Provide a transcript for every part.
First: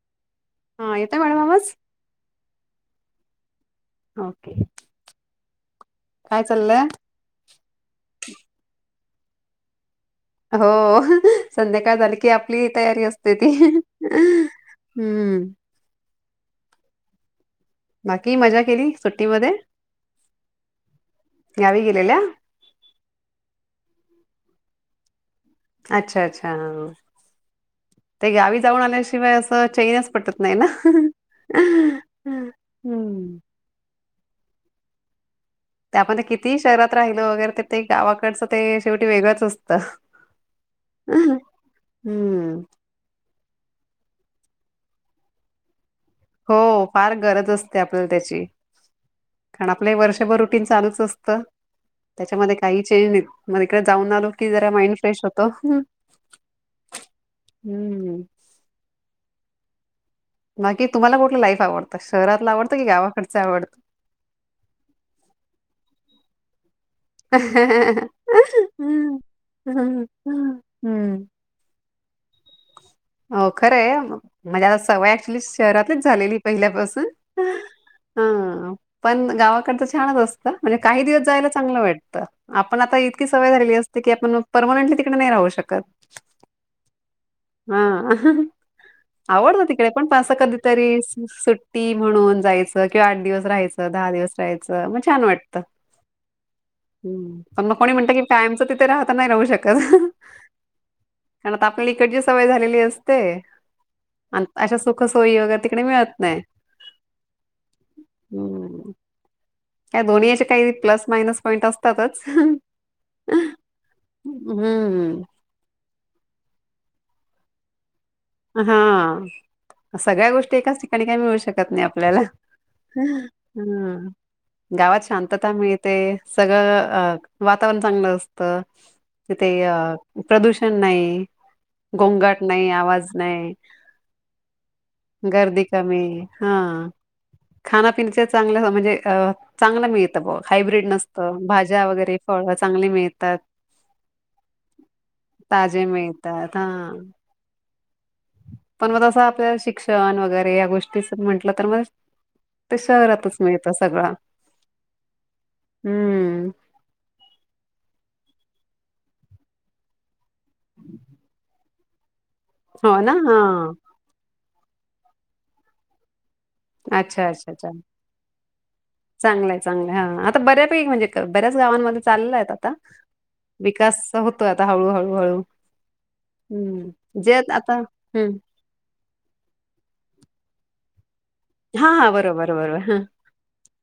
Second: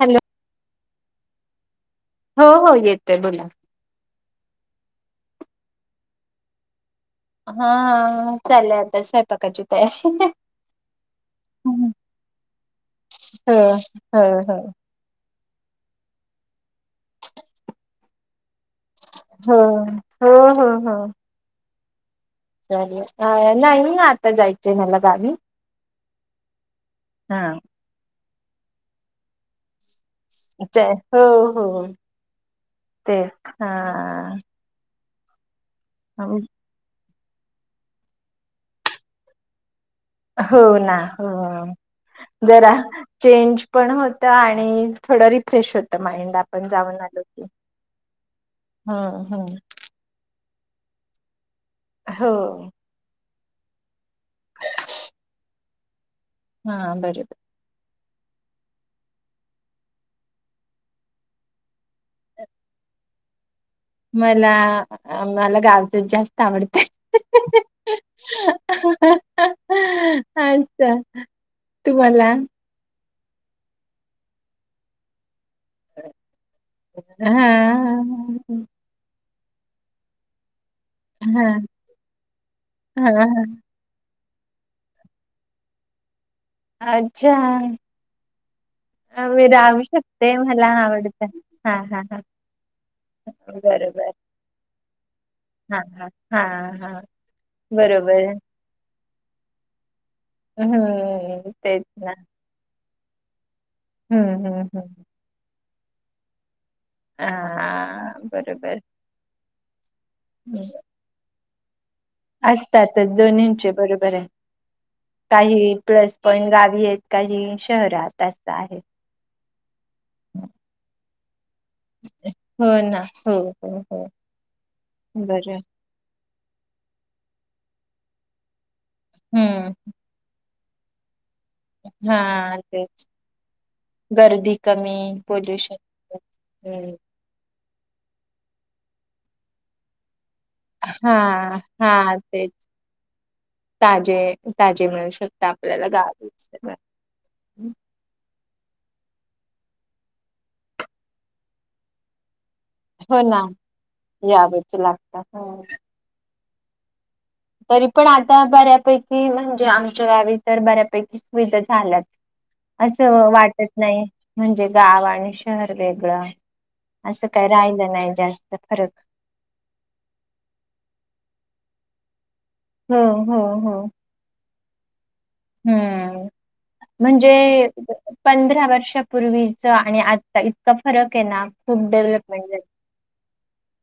Hello. हा येतय madam आवाज. हो हो येतय बोला. ओके काय चाललंय? हा चाललंय आता स्वयंपाकाची तयारी. हो संध्याकाळ झाली की आपली तयारी असते ती ह ह ह हम्म. बाकी मजा केली ह सुट्टीमध्ये हो हो हो. गावी गेलेल्या नाही आता जायचें आहे मला गावी. अच्छा अच्छा ह. हा. ते गावी जाऊन आल्याशिवाय असं चैनच पटत नाही ना. अचाय हो हो तेच हम्म हा हा. हा. त्या आपण किती ही शहरात राहि तिकडे वगैरे ते ते गावाकडचं ते शेवटी वेळंच असतं. हो ना हो हम्म जरा चेंज पण होत आणि आणि थोडं रिफ्रेश होत. हो फार गरज असते आपल्याला त्याची हम्म हम्म. कारण आपले वर्षभर रुटींग चालूच असत. हो त्याच्यामध्ये काही चेंज. मग इकडे जाऊन आलो की जरा माइंड फ्रेश होतो. हा बर बर. हम्म बाकी तुम्हाला कुठलं लाईफ आवडतं शहरातला आवडतं कि गावाकडच आवडतं. मला मला गावच जास्त आवडत. ह ह ह ह ह अच्छा. हम्म. तुम्हाला हो खरं आहे म्हणजे आता सवय ऍटलिस्ट शहरातच झालेली पहिल्यापासून हम हां, ह पण गावाकडच छानच असतं. म्हणजे काही दिवस जायला हां, चांगलं वाटतं. आपण आता हां, इतकी सवय हां. झालेली असते की. परमनंटली तिकडे नाही राहू शकत. अछा हा अ, मी आवडत राहू तिकडे पण असं शकते. मला कधीतरी आवडतं. हां, सुट्टी हां, हां. म्हणून जायचं किंवा आठ दिवस राहायचं बरोबर. दहा दिवस राहायचं म छान वाटत हां, हां, हां, हां. ह पण मग कोणी म्हणत कि बरोबर. कायमच तिथे राहत. नाही राहू शकत. हम्म कारण आता तेच आपल्याला ना. इकडची सवय झालेली असते. हं, अण हं, अशा सुख सोयी वगैरे तीक डे मिळत नाही. हा बरोबर, हं. काय दोन्ही याच्या हं. काही प्लस मायनस पॉईंट अस. असतातच दोन्हींचे बरोबरे हं. काही प्लस पॉईंट रा येत काही शहरात- असं आहे. हा. सगळ्या गोष्टी एकाच ठिकाणी काही मिळू शक- नाही आपल्याला हो ना. हो, हो, हो. गावात शांतता बरं. मिळते सगळं अ- वातावरण चांगलं असत. तिथ हम्म अ प्रदूष- नई. गोंगाट हा नाही तेच आवाज- [inaudible] गर्दी - गर्दी कमी हा- हम्म खाण्यापिण्याच चांगलं म्हणजे अ चांगलं मिळत. बा हायब्रीड हा नसत भाज्या हा वगैरे ते फळ चांगली मिळतात ताजे ताजे मिळू शकत ताजे आपल्याला गावी मिळतात सगळं. ह- पण मग असं आपल्या शिक्षण वगैरे या गोष्टीच म्हंटलं तर मग- ते हो शहरातच ना मिळतं सगळं यावच लागत हम्म. हम्म तरी पण आता बऱ्यापैकी म्हणजे आमच्या गावी- तर बऱ्यापैकी सुविधा- झाल्यात. हो ना असं हा वाटत नाही- म्हणजे गाव आणि शहर वेगळं- अच्छा असं काही अच्छा अच्छा राहिलं नाही जास्त फरक चांगलंय चांगलंय हा आता बऱ्यापैकी म्हणजे- बऱ्याच गावांमध्ये चालेलल आहे आता हम हम हा विकास होतोय आता हळू हळू हम्म हं. जे म्हणजे आत- आता हं. पंधरा वर्षापूर्वीच आणि आता इतकं फरक आहे ना, हा खूप हा डेव्हलपमेंट बरोबर झाली. बरोबर हा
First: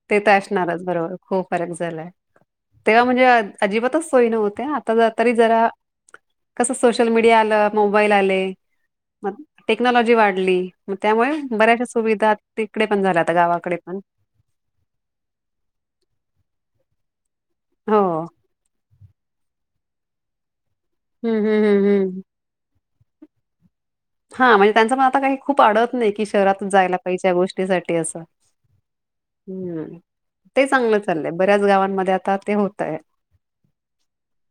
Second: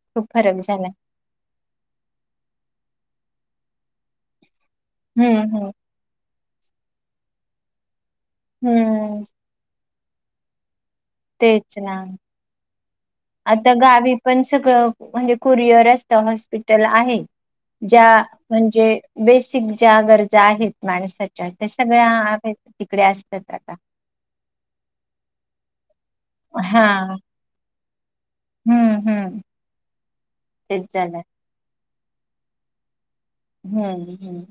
ते खूप तर फरक असणारंच झालाय. बरोबर हो फरक झालाय तेव्हा म्हणजे अजिबातच सोय नव्हत्या आ तरी हं, जरा हं. कसं सोशल मीडिया आलं मग बाईल आले हं, क्नॉलॉजी वाढली मग त्यामुळे तेच बऱ्याचशा ना. सुविधा तिकडे पण झाल्या आता गावाकडे गावी पण सगळं म्हणजे कुरिअर असतं हॉस्पिटल आहे ज्या हो. म्हणजे बेस शिक्षा, गरजा आहेत हं, माणसाच्या हं, त्या हं, सगळया आहेत तिकडे असतात आता हा म्हणजे त्यांचं पण आता काही खूप आडत नाही कि शहरातच जायला हां. पाहिजे गोष्टीसाठी असं हं, हं. हम् ते तेच चांगलंच झालंय. चाललंय बऱ्याच गावांमध्ये आता ते होतंय हम्म हम्म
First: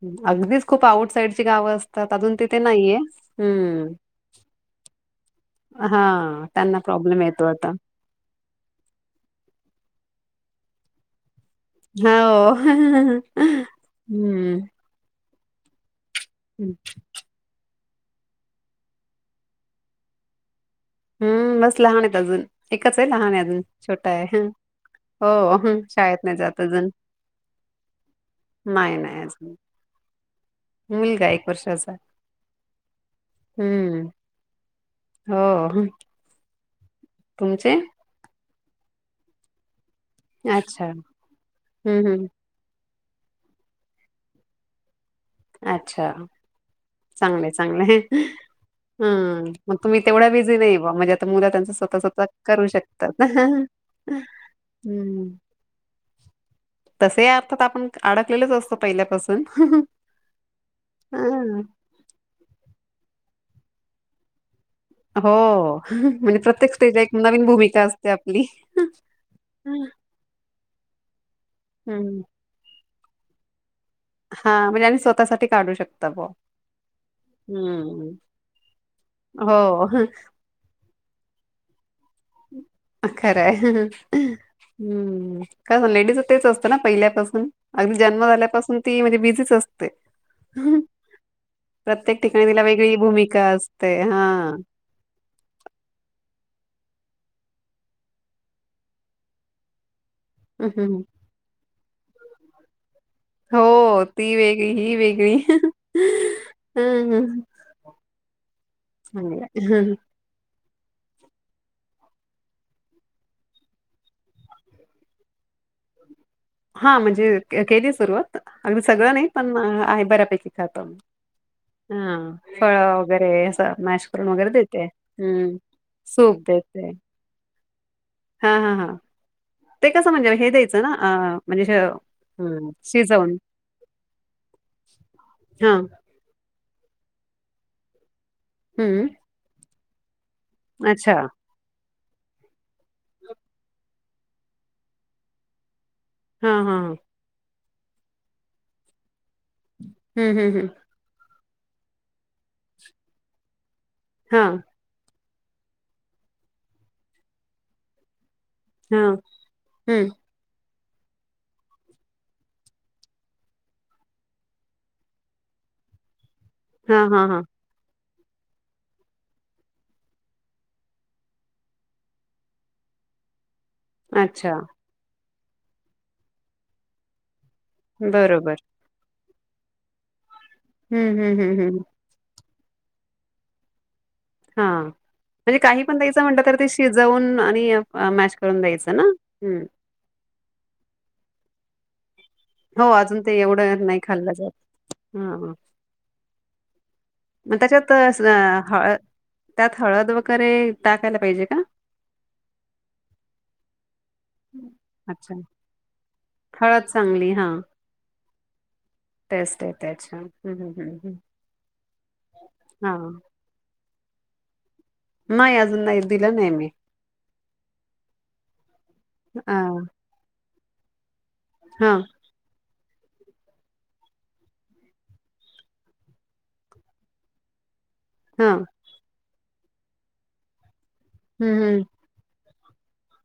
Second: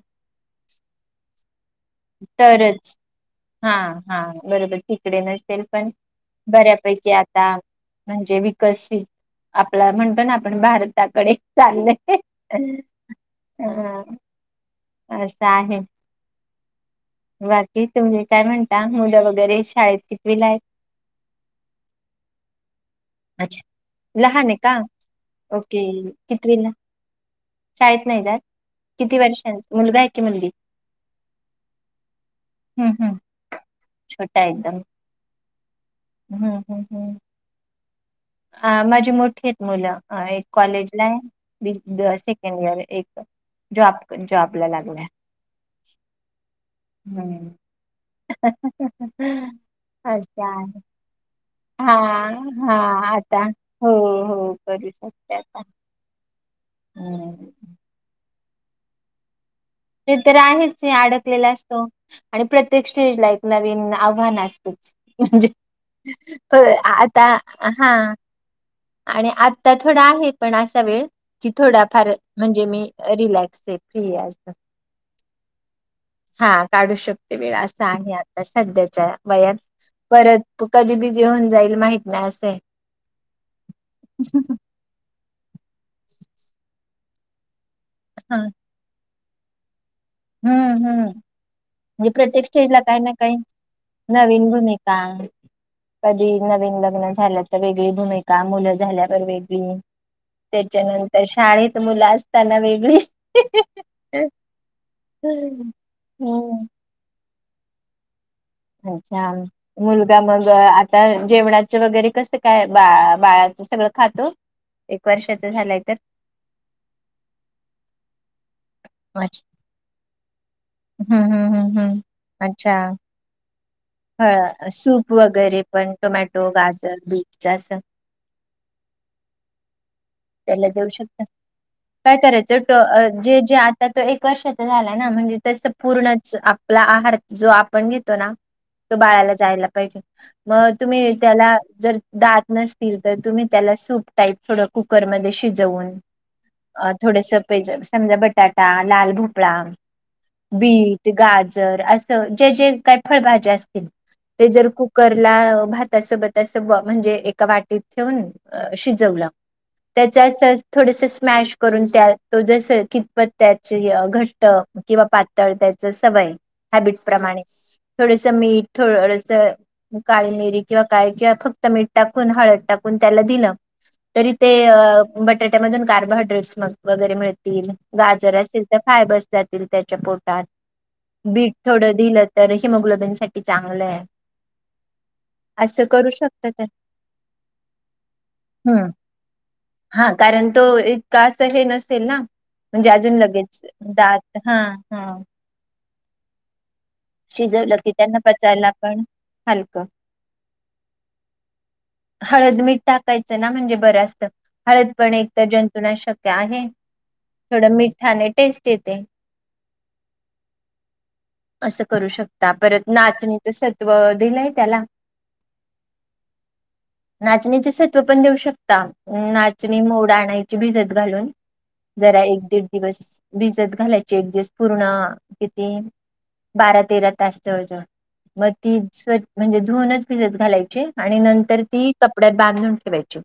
खूप आउट साईडची गावं असते त्यात अजून तिथे तरच नाहीये हम्म हां, हां. बरोबर तिकडे नसेल पण हा त्यांना बऱ्यापैकी प्रॉब्लेम येतो आता म्हणजे विकसित आपला पण आपण भारताकडे चाललंय. हो हा हम्म असं आहे हम् की तुम्ही काय म्हणता मुलं वगैरे शाळेत कितवीला आहेत. हम्म बस लहान आहेत अजून एकच आहे लहान आहे अच्छा अजून छोटा आहे लहान का? हो ओके शाळेत नाही जात कितवीला? अजून नाही नाही अजून क म्हणली मुलगा एक वर्षाचा हम्म हम् हम्म छोटा एकदम हो हम् हम् हम्म तुमचे अ माझी मोठी आहेत मुलं अ एक अच्छा कॉलेज ला हम्म हाय हम्म सेकंड इयर एक जॉब जॉबला लागला अच्छा हम्म. चांगले चांगले हम् मग तुम्ही तेवढ्या बिझी अच्छा. नाही बा म्हणजे आता मुलं त्यांच स्वतः स्वतः करू शकतात आ हो हो करू हम्म, शकत हम् असत पहिल्यापासून ते तर आहेच हे अडकलेला हं, असतो आणि प्रत्येक स्टेज ला एक नवीन आव्हान अस हो म्हणजे प्रत्येक स्टेज एक आता नवीन भूमिका हा असते आपली आणि आता थोडा आहे पण आत कसा वेळ? कि थोडाफार हम्म, म्हणजे मी.. रिलॅक्स. फ्री आहे असं. हा म्हणजे आणि स्वतःसाठी.. काढू शको हा काढू शकते वेळ असं आहे आता सध्याच्या वयात हो परत कधी बी जेऊन जाईल माहित नाही असं आहे. खरं आहे हम्म. काय लेडीज तेच असतं ना पहिल्यापासून. अगदी जन्म हा. झाल्यापासून ती म्हणजे ब तीच. हम्म हम्म म्हणजे प्रत्येक ठिकाणी प्रत्यक् तिला स्टेज ला वेगळी काही ना काही भूमिका असते नवीन हा. भूमिका कधी... नवीन लग्न झाल्या तर वेगळी भूमिका मुलं झाल्यावर वेगळी. हम्म. त्याच्यानंतर शाळेत मुलं असताना वेगळी. हो ती वेगळी. ही वेगळी हम्म हम ह.. अच्छा हम्म. मुलगा [unintelligible] आता जेवणाचं वगैरे कसं काय बा बाळाचं सगळं खातो एक वर्षाच झालंय तर.. हा म्हणजे केली सुरु. अगदी सगळं नाही अच्छा पण आहे बऱ्यापैकी खातो हम्म हम्म हम्म हा फळ वगैरे असं. मॅश करून वगैरे ह देते सूप हम्म. वगैरे पण सूप टोमॅटो देते गाजर बीटच अस. हा हा हा. ते कसं म्हणजे हे त्याला द्यायचं देऊ ना शकत अ म्हणजे श- काय हम्म करायचं शिजवून जे जे आता तो एक वर्षाचा झाला ना म्हणजे तस हा पूर्णच आपला आहार जो आपण घेतो ना, तो हम्म बाळाला जायला [unintelligible] मग अच्छा तुम्ही त्याला जर दात नसतील तर तुम्ही त्याला सूप टाईप थोड.. कुकरमध्ये शिजवून... हा हा अ हा थोडेस... व्हेजच समजा बटाटा लाल भ [unintelligible] हम्म हम्म हम्म बिट, गा जर असं जे जे काही फळभाज्या अस. हा ते जर कुकर ला भातासोबत अस बा म्हणजे एका वाटीत ठेवून. अ हा शिजवला. हम्म त्याच्या थोडस स्मॅश करून त्या तो जस कितपत त्याची घट्ट किंवा पातळ त्याच सवय. हॅबिट हा हा हा प्रमाणे थोडसं मीठ थोडस काळी मिरी किंवा काळे किंवा ज्या फक्त मीठ टाकून हळद टाकून त्याला दिलं. तरी ते अच्छा अ बटाट्यामधुन कार्बोहायड्रेट्स मग वगैरे मिळ. गाजर बरोबर. असतील तर फायबर्स जातील त्याच्या पोट. हं, हं, बीट हं, हं. थोडं दिल. तर हिमोग्लोबीनसाठी चांगलं. हा म्हणजे काही असं पण करू द्यायचं म्हटलं शकत तर ते शिजवून आणि मॅश करून हम्म द्यायचं ना. हम्म. हा कारण तो इतका अस हे नसेल ना. हो, म्हणजे अजून ते लगेच एवढं नाही खाल्लं दात जात. ह ह. हां. मग त्याच्यात अ त्यांना अ पचायला हळ पण त्यात हलकं हळद वगैरे टाकायला पाहिजे का हळद मीठ टाकायचं ना म्हणजे बऱ्याच हळद पण एक अच्छा. तर जंतुनाशक्य आहे [unintelligible] हळद चांगली हां, थोड मिठाने टेस्ट येते टेस्ट येते. अच्छा. हं, हं, हं, हं. [unintelligible] असं करू शकता परत हां. नाचणी तर स व दिलंय त्याला नाही अजून नाही. दिलं नाही मी. नाचणीचे सत्व पण देऊ शकता अ, नाचणी मोड आणाय. भिजत घालून हां, जरा एक दीड दिवस भिजत घालायचे एक दिवस पूर्ण अ किती [unintelligible] बारा तेरा तास जवजवळ मग हां. ती स्व म्हणजे धुनच भिजत घालायची आणि नं हं, तर हं. ती कपड्यात बांधून करायची.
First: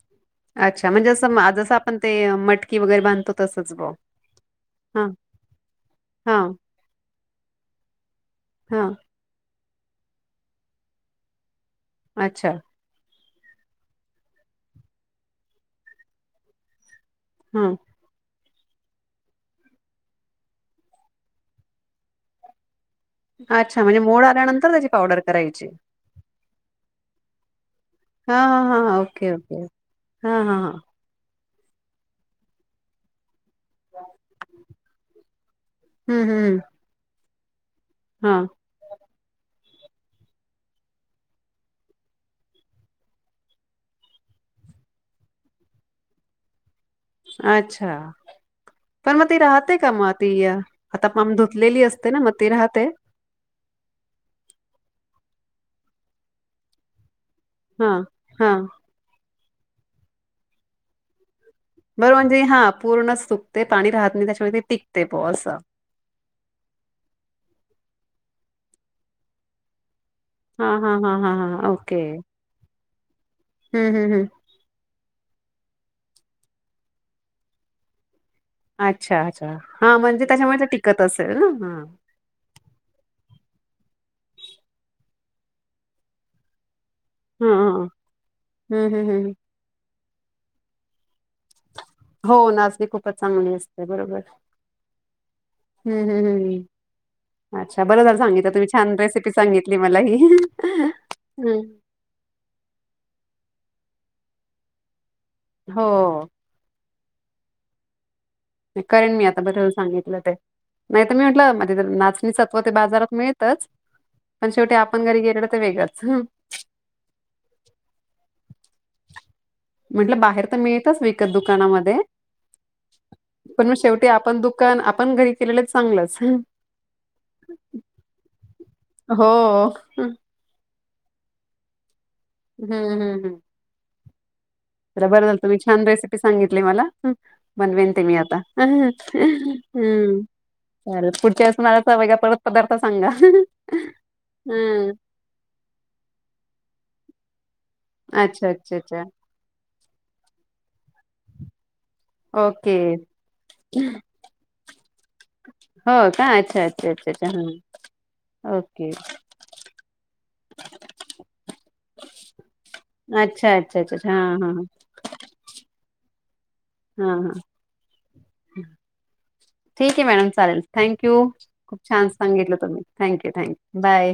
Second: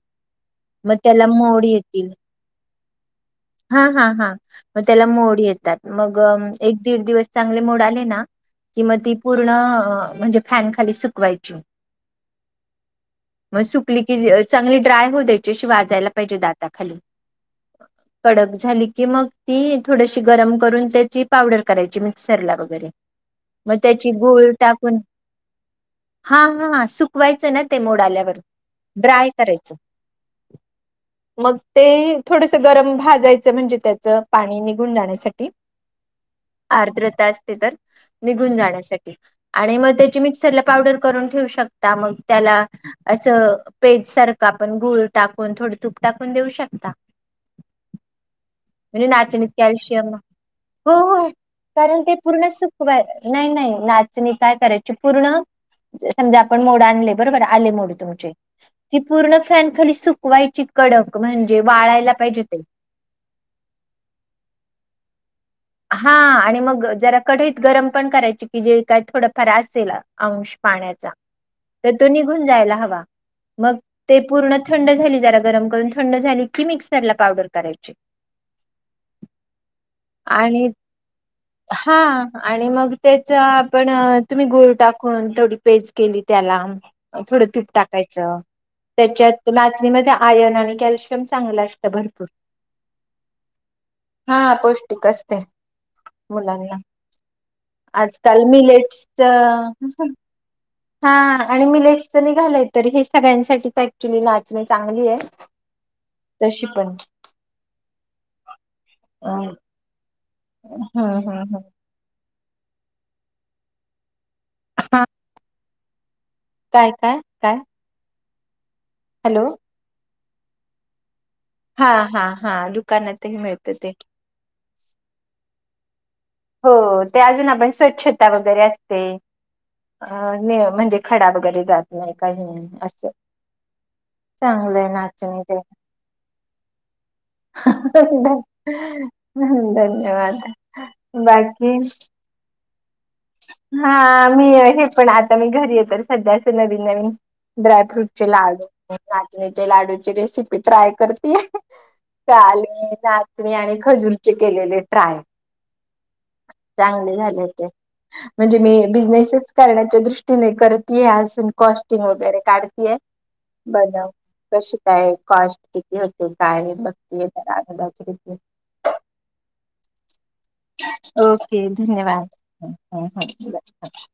अच्छा म्हणजे अस मंग जं जसं आपण ते मट की वगैरे बांधतो तसंच हा बुवा. हा हा मग त्याला हां, मोड येतात मग हां, एक दीड दिवस चांगले मोड आले ना कि हां. मंग ती पूर्ण अ म्हणजे फॅन खाली सुकवायची अच्छा मग सुकली की चांगली ड्राय होऊ द्यायची अशी वाजायला पाहिजे दाताखाली हम्म. कडक झालीकी मग ती थोडशी गरम करून त्याची पावडर करायची मिक्सरला वगैरे मग अच्छा म्हणजे त्याची मोड गुळ आल्यानंतर त्याची टाकून पावडर करायची. हा हा सु वयचं ना ते मोड हा आल्यावर हा हा ड्राय ओके ओके करायचं. हा हा हा मग ते थोडेसे गरम भाजायच म्हणजे त्याच पाणी निघून जाण्यासाठी हम्म हम्म [unintelligible] आर्द्र तास तर निघून हा जाण्यासाठी आणि मग त्याची मिक्सरला पावडर करून ठेवू शकता मग त्याला असं पेज सारखं आपण गूळ टाकून थोडं तूप टाकून देऊ शकता. अच्छा [unintelligible] म्हणजे पण मग ती नाचणीत राहते का कॅल्शियम मग ती अ, हो आता हो पाम धुतलेली कारण असते ते ना मग पूर्ण ती राहते सुखवा नाही नाही नाचणी काय करायची पूर्ण समजा आपण मोड आणले बरोबर आले हा मोड तुमचे हा ती पूर्ण फॅन खाली सुकवायची कडक म्हणजे जेव्हाळायला बरं म्हणजे पाहिजे. ते हा पूर्ण सुकते पाणी राहत नाही त्याच्यामुळे ते टिकते. ओ सा हा आणि मग जरा कढईत गरम पण करायचीक्की जे काय थोडंफार असेला. अंश हा हा पाण्याचा हा हा हा त ओके तो निघून जायला हवा. मग हम्म हम्म ते हम्म पूर्ण थंड झाली जरा गरम करून थंड झाली की मिस्करला पावडर करायची. अच्छा अच्छा. हा म्हणजे त्याच्यामुळे ते आणि टिकत असेल ना हा आणि मग तेच्या पण तुम्ही गुळ टाकून थोडी पेज केली त्याला अ थोडं हा तूप हा टाकायचं हम्म हम्म हम्म त्याच्यात लाचणीचा आयरन आणि कॅल्शियम चांगलं अस हो नाचणी खूपच चांगली असते बरोबर. हा पौष्टिक असते हम् हम् मुलांना हम् अच्छा बरोबर आजकाल सांगितता तुम्ही छान मिलेट्स रेसिपी सांगितली मला हि हि हि. हा आणि मिलेटस निघालय तर हे सगळ्यांसाठी तर तुली नाचणी चांगली आहे. हो तशी पण. मी करेन मी आता हम्म बद्दल सांगितलं ते. नाही तर मी म्हटलं मध्ये तर नाच. श्रीसत्व ते बाजारात मिळतच पण शेवटी हा आपण घरी गेलेलो ते वेगं. हम. काय काय काय? हॅलो. हे बाहेर तर मिळतच वे. हा हा हा दुकानातही मिळत मग ते. शेवटी आपण पण आपण घरी केलेलं चांगलं अस. हो ते अजून आपण स्वच्छता वगैरे असते हो अ हम्म न म्हणजे. खडा वैगेरे जात. नाही काही असं. चांगलंय जे बरं झालं नाचणी तुम्ही ते छान रेसिपी सांगितली मला बनवेन ते मी आता हम धन्यवाद चालेल पुढ. चेस बाकी माळ पर घ्या पळत. हा मी हम्म हे पण आता मी घरी येत सध्या अस नवीन नवीन ड्रायफ्रूट चे अच्छा लाडू अच्छा अच्छा नाचणीचे लाडूची रेसिपी ट्राय करतीय काल ओके नाचणी आणि खजूरचे केलेले ट्राय हो का अच्छा अच्छा अच्छा चांगले अच्छा झाले ते हां म्हणजे मी ओके बिझनेसच करण्याच्या दृष्टीने करतेय अजून कॉस्टिंग वगैरे काढतीय अच्छा अच्छा अच्छा बघा अच्छा हां हां कशी काय कॉस्ट यात काय हां बघतीय हां त्यागदाच ठीक मॅडम चालेल थँक्यू खूप छान धन्यवाद सांगितलं, तुम्ही ह थँक्यू ह थँक्यू बाय.